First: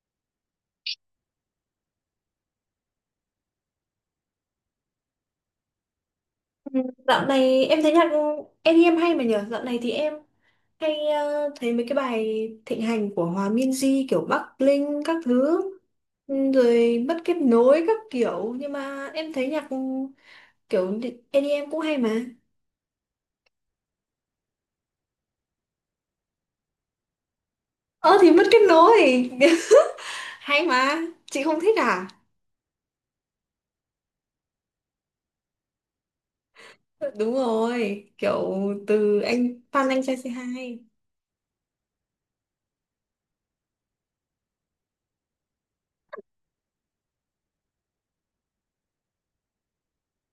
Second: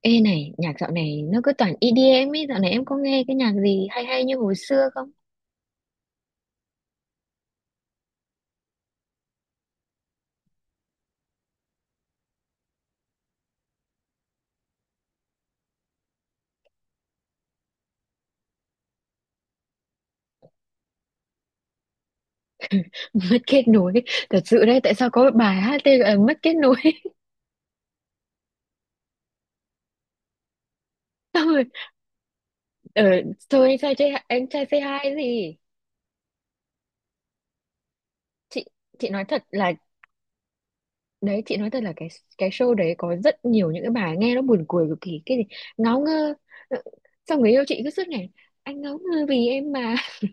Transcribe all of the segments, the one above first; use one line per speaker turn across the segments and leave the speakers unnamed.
Ê này, nhạc dạo này nó cứ toàn EDM ấy, dạo này em có nghe cái nhạc gì hay hay như hồi xưa không?
Ừ, dạo này em thấy nhạc i đi em hay mà nhở. Dạo này thì em hay thấy mấy cái bài thịnh hành của Hòa Minzy kiểu Bắc Linh các thứ, rồi mất kết nối các kiểu, nhưng mà em thấy nhạc kiểu i đi em cũng hay mà.
Mất kết nối, thật sự đấy, tại sao có bài hát tên là Mất kết nối?
Ờ thì mất kết nối hay mà, chị
Xong
không
rồi,
thích à?
ờ, thôi anh trai, anh trai say hi gì?
Đúng rồi, kiểu
Chị chị
từ
nói thật
anh
là,
Phan Anh Trai C2.
đấy, chị nói thật là cái show đấy có rất nhiều những cái bài nghe nó buồn cười cực kỳ, cái gì, ngáo ngơ. Ờ, Xong người yêu chị cứ suốt ngày, anh ngáo ngơ vì em mà.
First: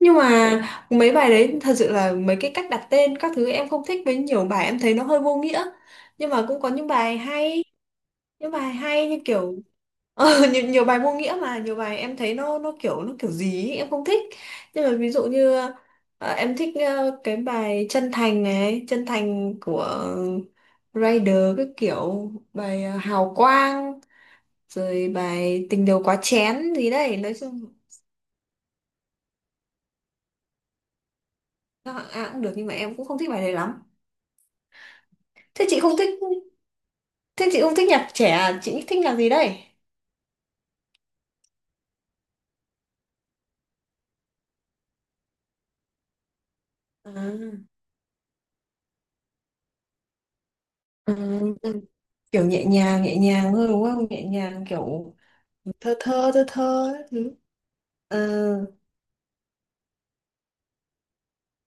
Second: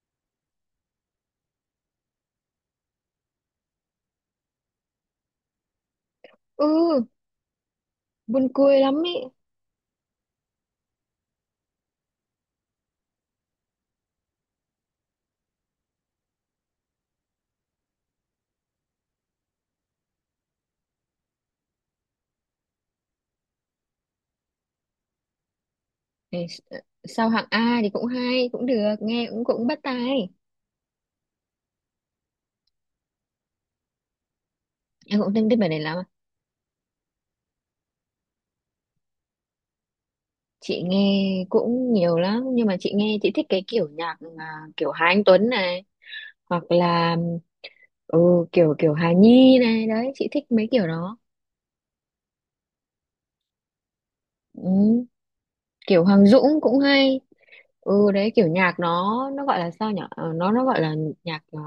Nhưng mà mấy bài đấy thật sự là mấy cái cách đặt tên các thứ em không thích, với nhiều bài em thấy nó hơi vô nghĩa. Nhưng mà cũng có
ừ, Buồn
những bài
cười lắm
hay như
ấy.
kiểu nhiều, nhiều bài vô nghĩa, mà nhiều bài em thấy nó kiểu nó kiểu gì ấy, em không thích. Nhưng mà ví dụ như em thích cái bài Chân Thành này, Chân Thành của Rider, cái kiểu bài Hào Quang, rồi bài Tình Đầu Quá
Ê,
Chén gì đấy.
sao
Nói
hạng
chung
A thì cũng hay cũng được nghe cũng cũng bắt tai
các hạng A cũng được, nhưng mà em cũng không thích bài đấy lắm.
em cũng thích thích
Thế
bài này
chị không
lắm à.
thích Thế chị không thích nhạc trẻ à? Chị thích nhạc gì đây?
Chị nghe cũng nhiều lắm nhưng mà chị nghe chị thích cái kiểu nhạc mà kiểu Hà Anh Tuấn này hoặc
À,
là ừ, kiểu kiểu Hà Nhi này, đấy chị thích mấy kiểu đó.
ừ, kiểu nhẹ nhàng, nhẹ nhàng thôi đúng không, nhẹ nhàng
ừ,
kiểu thơ,
Kiểu Hoàng
thơ thơ
Dũng cũng
thơ các
hay.
thứ.
Ừ
Ờ,
đấy, kiểu nhạc nó gọi là sao nhỉ Ờ, nó gọi là nhạc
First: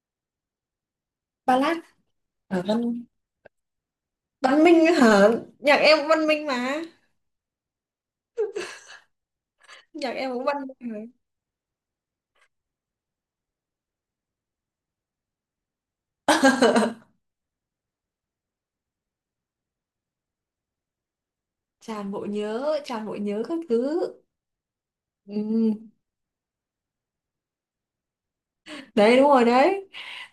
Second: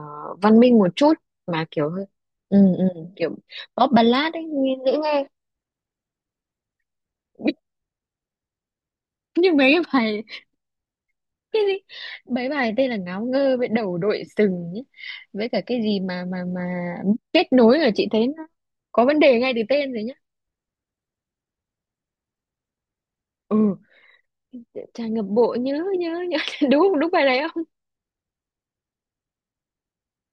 văn minh một chút mà
ballad.
kiểu hơi ừ, ừ,
Văn,
kiểu pop ballad ấy,
văn
nghe
minh
dễ nghe.
hả? Nhạc em cũng văn minh mà.
Như mấy cái
Nhạc
bài
em cũng văn minh mà.
cái gì, mấy bài tên là ngáo ngơ với đầu đội sừng ấy. Với cả cái gì mà mà kết nối là chị thấy nó có vấn đề ngay từ tên rồi nhá.
Tràn bộ nhớ, tràn bộ nhớ các
Ừ,
thứ.
tràn ngập
Ừ,
bộ nhớ nhớ nhớ. Đúng không? Đúng bài này không?
đấy đúng rồi đấy.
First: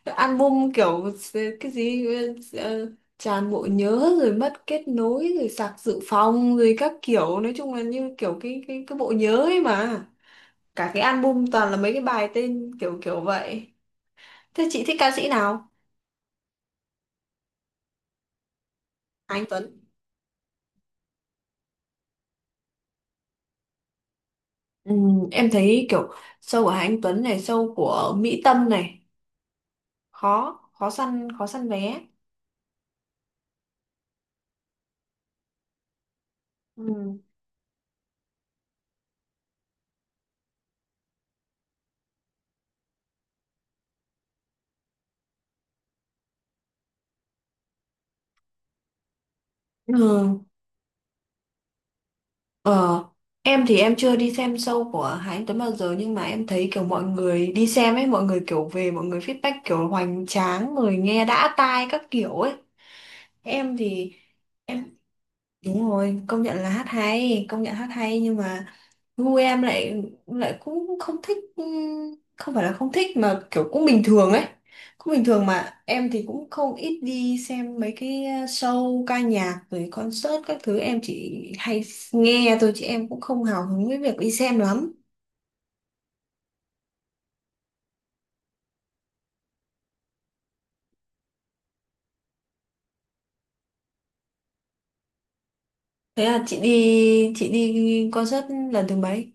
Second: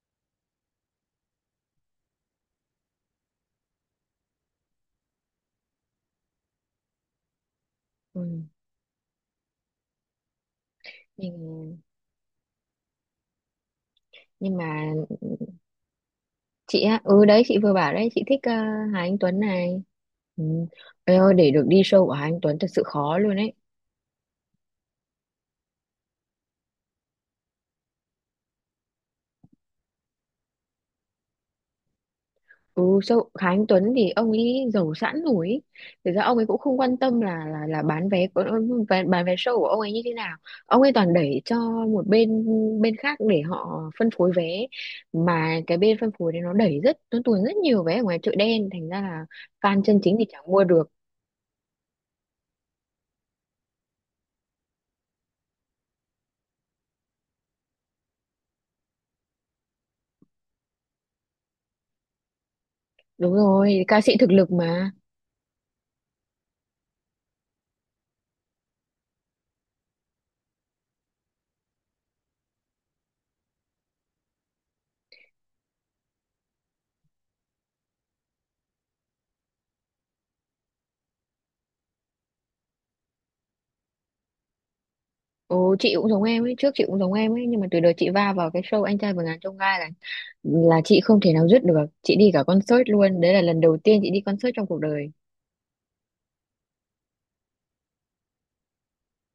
Album kiểu cái gì, ờ, tràn bộ nhớ rồi mất kết nối rồi sạc dự phòng rồi các kiểu. Nói chung là như kiểu
Ừ.
cái, cái bộ nhớ ấy mà. Cả cái album toàn là
nhưng
mấy cái bài tên kiểu kiểu vậy.
nhưng
Thế chị
mà
thích ca sĩ nào?
chị á, ừ đấy, chị vừa bảo đấy chị thích Hà Anh
Hà
Tuấn
Anh Tuấn.
này. Ừ. Ôi ơi, để được đi show của Hà Anh Tuấn thật sự khó luôn đấy.
Em thấy kiểu show của Hà Anh Tuấn này, show của Mỹ Tâm này, khó, khó săn vé.
Ừ, sao Khá Anh Tuấn thì ông ấy giàu sẵn rồi ý. Thực ra ông ấy cũng không quan
Ừ.
tâm là là bán vé của bán vé show của ông ấy như thế nào. Ông ấy toàn đẩy cho một bên bên khác để họ phân phối vé, mà cái bên phân phối đấy nó đẩy rất nó tuồn rất nhiều vé ở ngoài chợ đen, thành ra là fan chân chính thì
Ừ.
chẳng mua được.
Ờ, em thì em chưa đi xem show của Hà Anh Tuấn bao giờ, nhưng mà em thấy kiểu mọi người đi xem ấy, mọi người kiểu về, mọi người feedback kiểu hoành tráng, người nghe đã tai các kiểu ấy.
Đúng
Em
rồi, ca
thì
sĩ thực lực mà.
em đúng rồi, công nhận là hát hay, công nhận hát hay, nhưng mà gu em lại lại cũng không thích. Ừ, không phải là không thích mà kiểu cũng bình thường ấy, cũng bình thường. Mà em thì cũng không ít đi xem mấy cái show ca nhạc rồi concert các thứ, em chỉ hay nghe thôi chứ em cũng không hào hứng với việc đi xem lắm.
Ồ, chị cũng giống em ấy, trước chị cũng giống em ấy, nhưng mà từ đợt chị va vào cái show Anh trai vượt ngàn chông gai là chị không thể nào dứt được. Chị đi cả concert luôn, đấy là lần đầu tiên chị đi concert trong cuộc đời.
Thế là chị đi, chị đi concert lần thứ mấy?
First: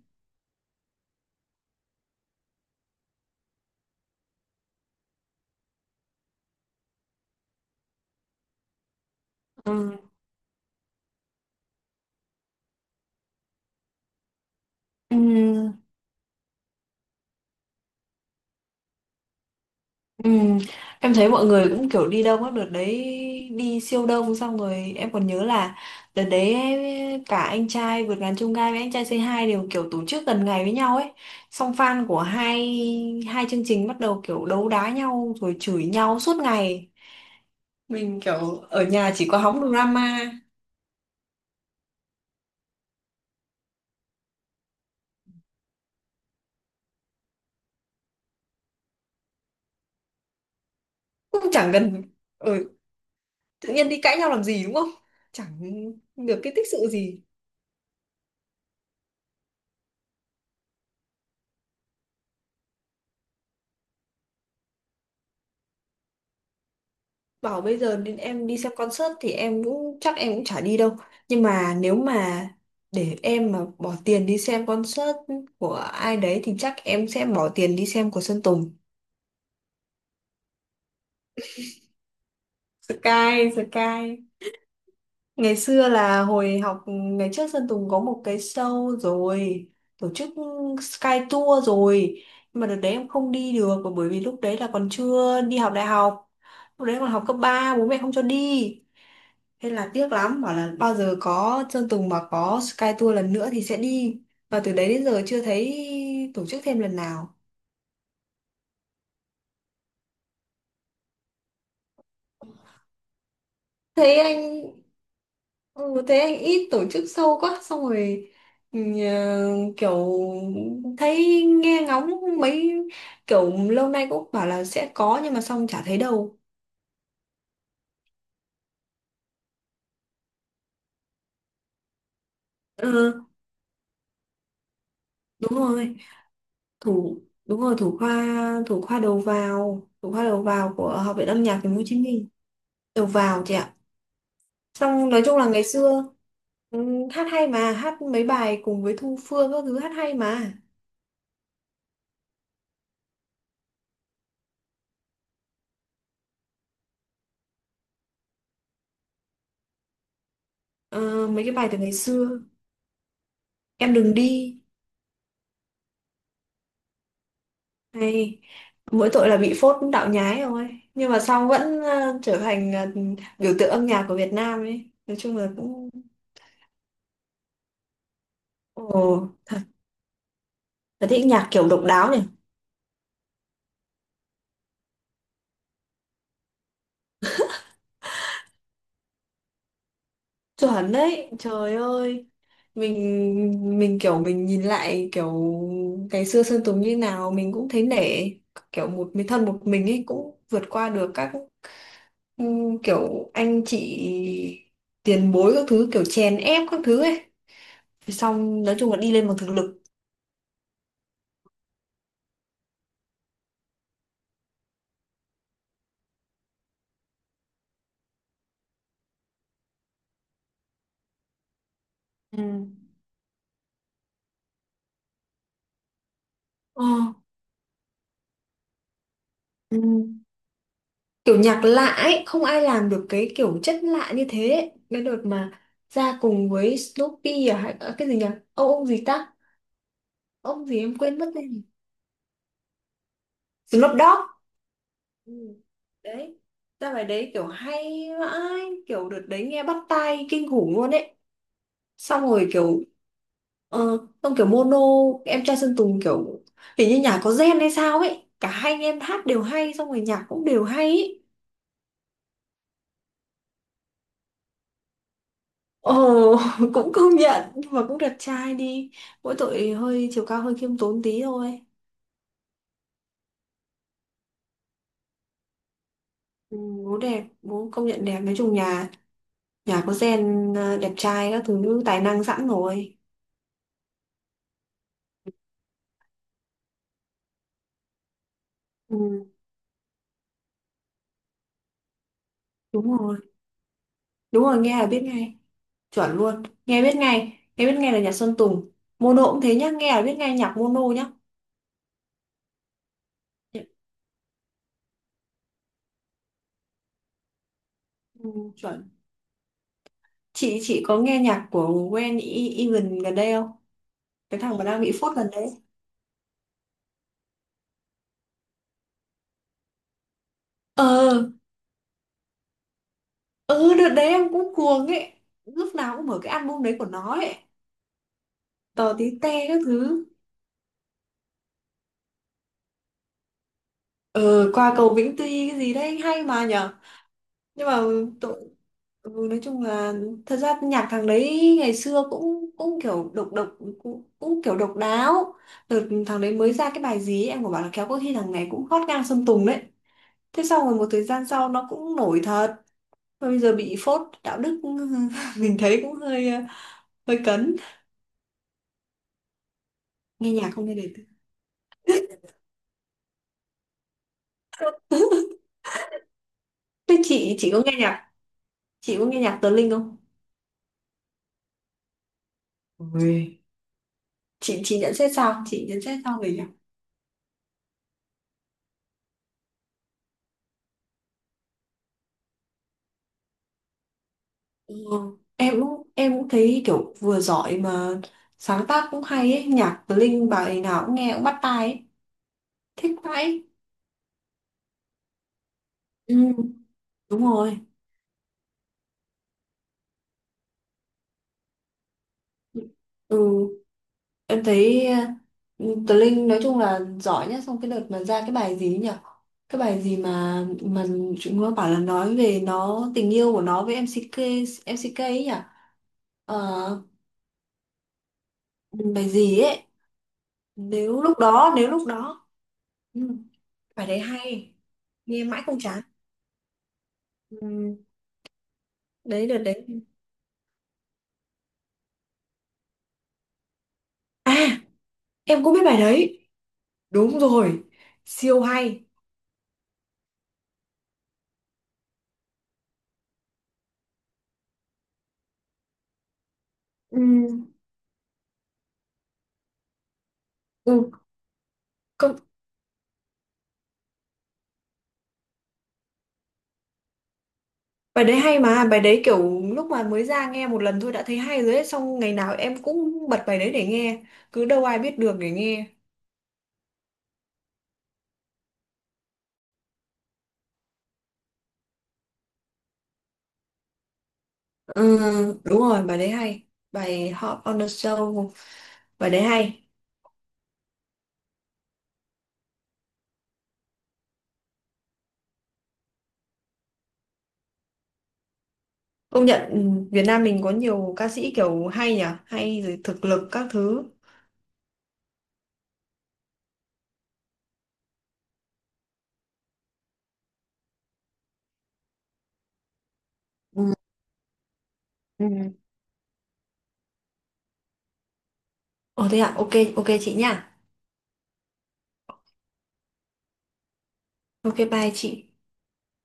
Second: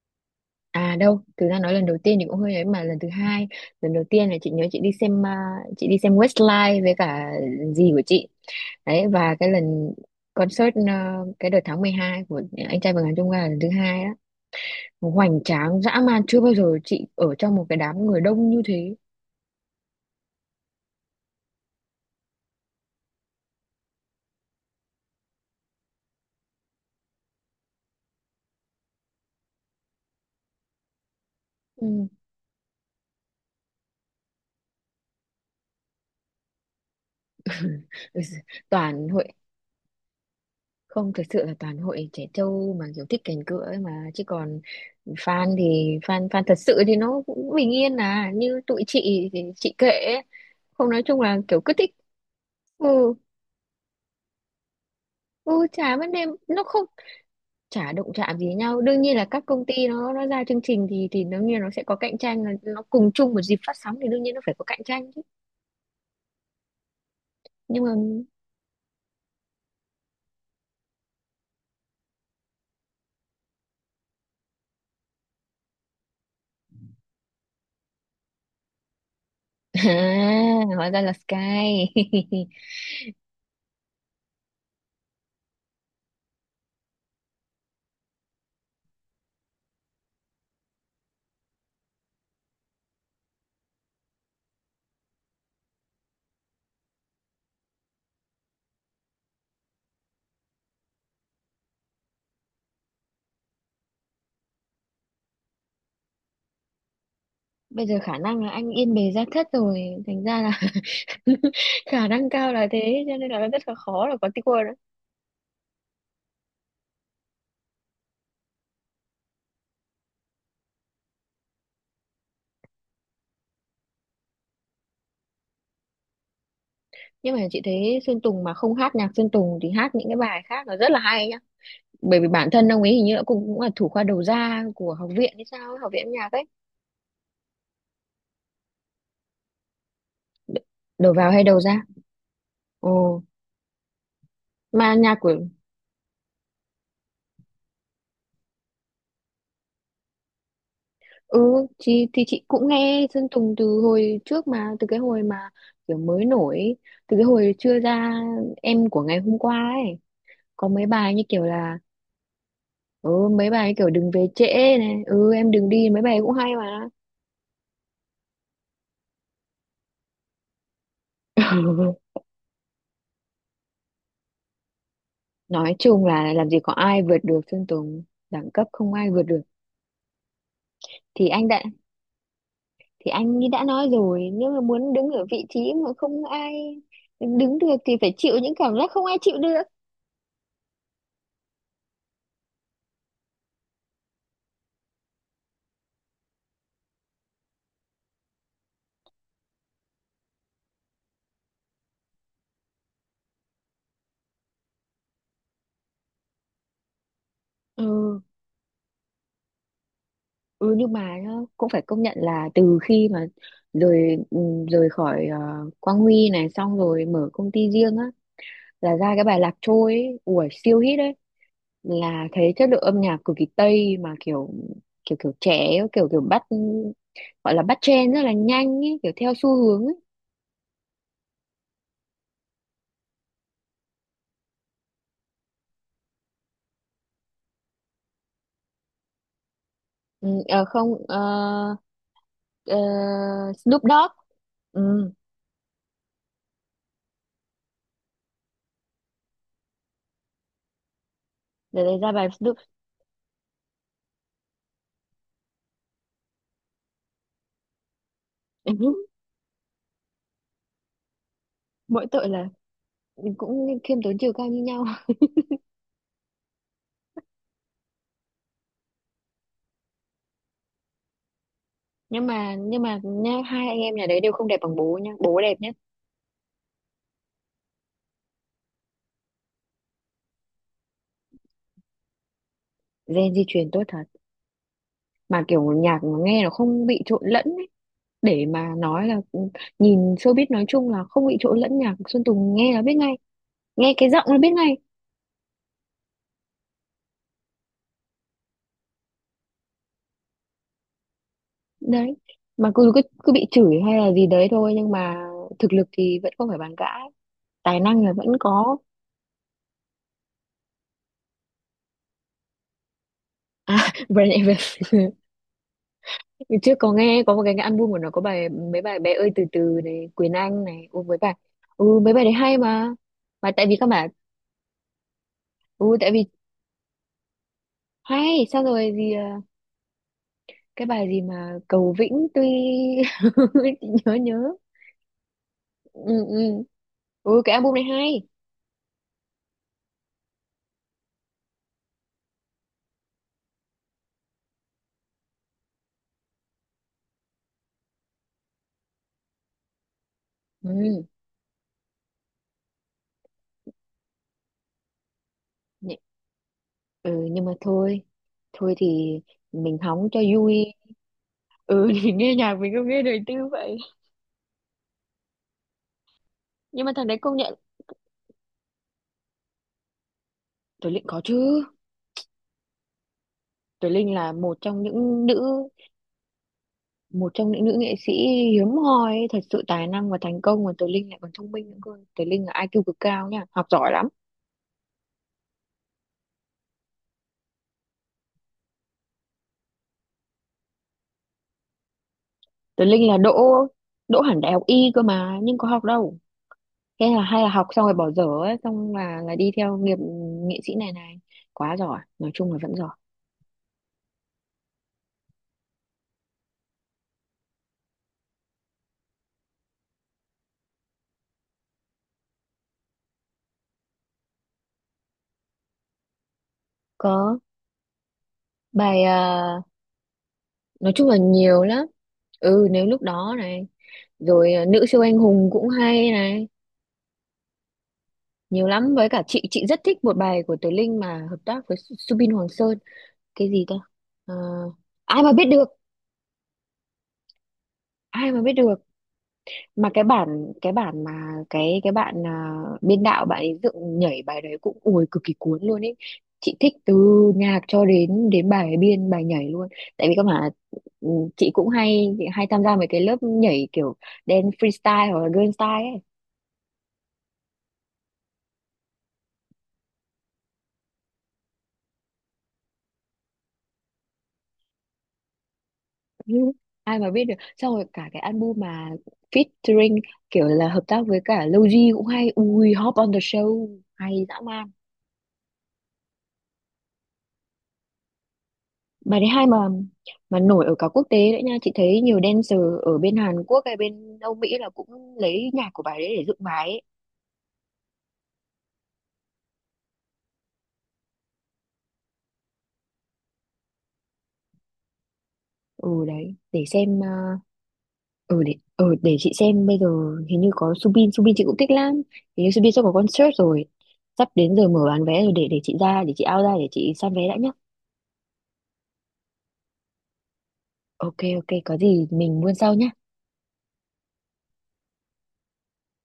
À đâu, thực ra nói lần đầu tiên thì cũng hơi ấy, mà lần thứ hai, lần đầu tiên là chị nhớ chị đi xem à, chị đi xem Westlife với cả dì của chị. Đấy, và cái lần
Ừ.
concert à, cái đợt tháng 12 của anh trai vượt ngàn chông gai là lần thứ hai đó.
Ừ.
Hoành tráng dã man, chưa bao giờ chị ở trong một cái đám người đông như thế.
Ừ, em thấy mọi người cũng kiểu đi đông á đợt đấy, đi siêu đông. Xong rồi em còn nhớ là đợt đấy cả Anh Trai Vượt Ngàn Chông Gai với Anh Trai C2 đều kiểu tổ chức gần ngày với nhau ấy, xong
Ừ.
fan của hai hai chương trình bắt đầu kiểu đấu đá nhau rồi chửi nhau suốt ngày. Mình kiểu ở
Toàn
nhà
hội
chỉ có hóng drama.
không, thực sự là toàn hội trẻ trâu mà kiểu thích cành cựa ấy mà, chứ còn fan thì fan fan thật sự thì nó cũng bình yên à, như tụi chị thì chị kệ ấy. Không, nói chung là
Cũng
kiểu
chẳng
cứ thích.
cần ở
Ừ,
tự nhiên đi cãi nhau làm gì đúng không, chẳng
ừ chả vấn đề,
được cái
nó
tích
không,
sự gì.
chả động chạm gì nhau. Đương nhiên là các công ty nó ra chương trình thì đương nhiên nó sẽ có cạnh tranh, là nó cùng chung một dịp phát sóng thì đương nhiên nó phải có cạnh tranh chứ.
Bảo bây
Nhưng mà
giờ đến em đi xem concert thì em cũng, chắc em cũng chả đi đâu, nhưng mà nếu mà để em mà bỏ tiền đi xem concert của ai đấy thì chắc em sẽ bỏ tiền đi xem của Sơn Tùng.
à, hóa ra là Sky.
Sky. Sky. Ngày xưa là hồi học, ngày trước Sơn Tùng có một cái show rồi, tổ chức Sky Tour rồi, nhưng mà đợt đấy em không đi được bởi vì lúc đấy là còn chưa đi học đại học, lúc đấy còn học cấp ba, bố mẹ không cho đi. Thế là tiếc lắm, bảo là bao giờ có Sơn Tùng mà có Sky Tour lần nữa thì sẽ đi. Và từ đấy đến giờ chưa thấy tổ chức thêm lần nào.
Bây giờ khả năng là anh yên bề gia thất rồi, thành ra là khả năng cao là thế, cho nên là rất là khó là
Thấy
có
anh,
keyword đó.
ừ, thấy anh ít tổ chức sâu quá, xong rồi ừ, kiểu thấy nghe ngóng mấy kiểu lâu nay cũng bảo là sẽ có nhưng mà xong chả thấy đâu.
Nhưng mà chị thấy Sơn Tùng mà không hát nhạc Sơn Tùng thì hát những cái bài khác là rất là hay nhá, bởi vì bản thân ông ấy hình như là
Ừ,
cũng, cũng là thủ khoa đầu ra của học viện hay
đúng
sao ấy, học
rồi.
viện âm nhạc ấy.
Thủ, đúng rồi, thủ khoa, thủ khoa đầu
Đ-
vào của
Đầu
Học viện
vào
Âm
hay đầu
nhạc Thành phố
ra?
Hồ Chí Minh. Đầu
Ồ,
vào chị ạ.
mà
Xong
nhạc
nói
của
chung là ngày xưa, ừ, hát hay mà, hát mấy bài cùng với Thu Phương các thứ, hát hay mà.
ừ chị, thì chị cũng nghe Sơn Tùng từ hồi trước, mà từ cái hồi mà kiểu mới nổi, từ cái hồi chưa ra em của ngày hôm qua ấy, có mấy bài như
Ờ, mấy
kiểu
cái bài từ
là
ngày xưa.
ừ mấy bài ấy kiểu
Em
đừng
đừng
về
đi
trễ này ừ em đừng đi, mấy bài ấy cũng hay mà.
này, mỗi tội là bị phốt đạo nhái rồi, nhưng mà sau vẫn trở thành biểu tượng âm nhạc của Việt Nam ấy, nói chung là
Nói
cũng.
chung là làm gì có ai vượt được Sơn Tùng, đẳng cấp không
Ồ,
ai vượt được.
là thích
thì anh
nhạc
đã
kiểu độc đáo nhỉ.
thì anh ấy đã nói rồi, nếu mà muốn đứng ở vị trí mà không ai đứng được thì phải chịu những cảm giác không ai chịu được.
Chuẩn đấy, trời ơi. Mình kiểu mình nhìn lại kiểu ngày xưa Sơn Tùng như nào mình cũng thấy nể, kiểu một mình thân một mình ấy cũng vượt qua được các, ừ, kiểu anh chị tiền bối các thứ kiểu chèn ép các thứ ấy. Thì
Ừ,
xong nói chung là đi lên bằng thực lực.
ừ, nhưng mà nhá, cũng phải công nhận là từ khi mà rời rời khỏi Quang Huy này, xong rồi mở công ty riêng á, là ra cái bài Lạc Trôi ấy, ủa siêu hit đấy, là
Ừ.
thấy chất lượng âm nhạc cực kỳ tây mà kiểu kiểu kiểu trẻ ấy, kiểu kiểu bắt
Ờ.
gọi là bắt trend rất là nhanh ấy, kiểu theo xu
Ừ.
hướng ấy.
Kiểu nhạc lạ ấy, không ai làm được cái kiểu chất lạ như thế ấy. Cái đợt mà ra cùng với Snoopy à, hay à, cái gì nhỉ, ông gì ta,
Ừ, ờ,
ông gì em
không
quên
ờ,
mất tên rồi.
ờ, Snoop
Snoop
Dogg.
Dogg.
Ừ,
Ừ. Đấy, ra bài đấy kiểu hay vãi, kiểu đợt đấy nghe bắt tai kinh khủng luôn ấy.
để đấy ra
Xong
bài
rồi
Snoop.
kiểu xong kiểu Mono, em trai Sơn Tùng, kiểu hình như nhà có gen hay sao ấy, cả hai anh em hát đều hay, xong rồi nhạc cũng đều hay ấy.
Mỗi tội là cũng khiêm tốn chiều cao như nhau.
Ồ, cũng công nhận, nhưng mà cũng đẹp trai đi, mỗi tội hơi, chiều cao hơi khiêm tốn tí thôi.
Nhưng mà nha, hai anh em nhà đấy đều không đẹp bằng bố nha, bố đẹp nhất.
Ừ, bố đẹp, bố công nhận đẹp. Nói chung nhà, nhà có gen à, đẹp trai các thứ, tài năng sẵn rồi.
Gen di truyền tốt thật, mà kiểu nhạc mà nghe nó không bị trộn lẫn ấy. Để mà nói là
Ừ,
nhìn showbiz nói chung là không bị trộn lẫn, nhạc Sơn Tùng nghe là biết
đúng
ngay,
rồi.
nghe cái giọng là
Đúng
biết
rồi,
ngay.
nghe là biết ngay. Chuẩn luôn, nghe biết ngay, nghe biết ngay là nhạc Sơn Tùng. Mono cũng thế nhá, nghe là biết ngay nhạc Mono nhá.
Đấy, mà cứ cứ, cứ bị chửi hay là gì đấy thôi, nhưng mà thực lực thì vẫn không phải bàn cãi, tài năng là vẫn
Ừ,
có.
chuẩn. Chị có nghe nhạc của Gwen E- Egan gần đây không?
À, Brand
Cái thằng mà đang bị
Evans.
phốt gần đấy.
Ngày trước có nghe có một cái album của nó có bài mấy bài bé ơi từ từ này, Quyền Anh này,
Ờ,
ừ mấy bài đấy hay mà tại
ừ,
vì các
đợt đấy
bạn
em cũng cuồng ấy. Lúc
ừ
nào cũng
tại
mở
vì
cái album đấy của nó ấy.
hay sao
Tò
rồi
tí
gì
te
à,
các thứ.
cái bài gì mà Cầu Vĩnh tuy. nhớ
Ờ,
nhớ
qua cầu Vĩnh Tuy cái gì đấy
Ừ,
hay mà
ừ,
nhở.
ừ cái
Nhưng
album
mà
này hay.
tội, ừ, nói chung là thật ra nhạc thằng đấy ngày xưa cũng cũng kiểu độc độc cũng kiểu độc đáo. Đợt thằng đấy mới ra cái bài gì ấy, em có bảo là kéo có khi thằng này cũng hot ngang Sơn Tùng đấy. Thế sau rồi một thời
Ừ,
gian sau nó cũng nổi thật. Mà bây giờ bị phốt đạo đức mình thấy cũng
nhẹ-
hơi hơi
ừ nhưng mà
cấn.
thôi, thôi thì mình hóng cho
Nghe nhạc không
vui.
nghe đời tư.
Ừ. Thì nghe nhạc mình không nghe đời tư vậy, nhưng mà
Thế
thằng đấy công
chị
nhận.
có nghe nhạc, chị có nghe nhạc Tờ Linh không?
Tuấn Linh có chứ.
Ôi.
Tuấn Linh là một
Chị
trong
nhận xét
những
sao, chị
nữ,
nhận xét sao về nhạc.
một trong những nữ nghệ sĩ hiếm hoi ấy, thật sự tài năng và thành công, mà Tuấn Linh lại còn thông minh nữa cơ. Tuấn Linh là IQ cực cao nha, học giỏi lắm.
Ừ. em cũng thấy kiểu vừa giỏi mà sáng tác cũng hay ấy, nhạc Tờ Linh bài nào cũng nghe cũng bắt tai ấy.
Tuấn
Thích
Linh là đỗ,
vãi.
đỗ hẳn đại học y cơ mà nhưng có học
Ừ,
đâu, thế là
đúng
hay là
rồi.
học xong rồi bỏ dở ấy, xong là đi theo nghiệp nghệ sĩ này này, quá giỏi, nói chung là vẫn giỏi.
Ừ. Em thấy Tờ Linh nói chung là giỏi nhất. Xong cái đợt mà ra cái bài gì ấy nhỉ? Cái bài gì mà, chúng nó bảo là nói về nó, tình yêu của nó với MCK, MCK ấy nhỉ? Ờ,
Có bài
bài gì
à,
ấy?
nói
Nếu
chung là
lúc đó,
nhiều
nếu
lắm,
lúc đó.
ừ nếu lúc
Ừ.
đó này,
Bài đấy
rồi
hay,
à, nữ siêu anh
nghe mãi
hùng
không
cũng
chán.
hay này,
Ừ,
nhiều lắm. Với cả
đấy đợt
chị
đấy.
rất thích một bài của Tố Linh mà hợp tác với Subin Hoàng Sơn, cái gì ta. Ờ,
À,
ai mà biết
em cũng biết
được,
bài đấy. Đúng rồi,
ai mà
siêu
biết được.
hay.
Mà cái bản, cái bản mà cái bạn à, biên đạo bạn ấy dựng nhảy bài đấy cũng ui cực kỳ cuốn luôn ấy, chị thích từ
Ừ.
nhạc cho đến đến bài biên bài nhảy luôn. Tại vì các bạn
Ừ.
ừ, chị cũng hay
Có.
hay tham gia mấy cái lớp nhảy kiểu dance freestyle hoặc là girl style ấy.
Bài đấy hay mà, bài đấy kiểu lúc mà mới ra nghe một lần thôi đã thấy hay rồi ấy, xong ngày nào em cũng bật bài đấy để nghe, cứ "đâu ai biết được" để nghe.
Ừ, ai mà biết được, xong rồi cả cái album mà featuring kiểu là hợp tác với cả Logi cũng hay, ui hop on the show hay dã man.
Ừ, đúng rồi, bài đấy hay, bài Hot on the Show, bài
Bài
đấy
thứ hai mà
hay.
nổi ở cả quốc tế đấy nha, chị thấy nhiều dancer ở bên Hàn Quốc hay bên Âu Mỹ là cũng lấy nhạc của bài đấy để dựng bài ấy.
Công nhận, ừ, Việt Nam mình có nhiều ca sĩ kiểu hay nhỉ, hay rồi thực lực các thứ.
Ừ đấy, để xem ừ để để chị xem bây giờ hình như có Subin, Subin chị cũng thích lắm. Hình như Subin sắp có concert
Ừ.
rồi. Sắp đến giờ mở bán vé rồi,
Ừ.
để chị ra, để chị out ra để chị săn vé đã nhá.
Ồ thế ạ, ok, ok chị nha.
Ok ok, có gì mình buôn sau nhá.
Ok bye chị.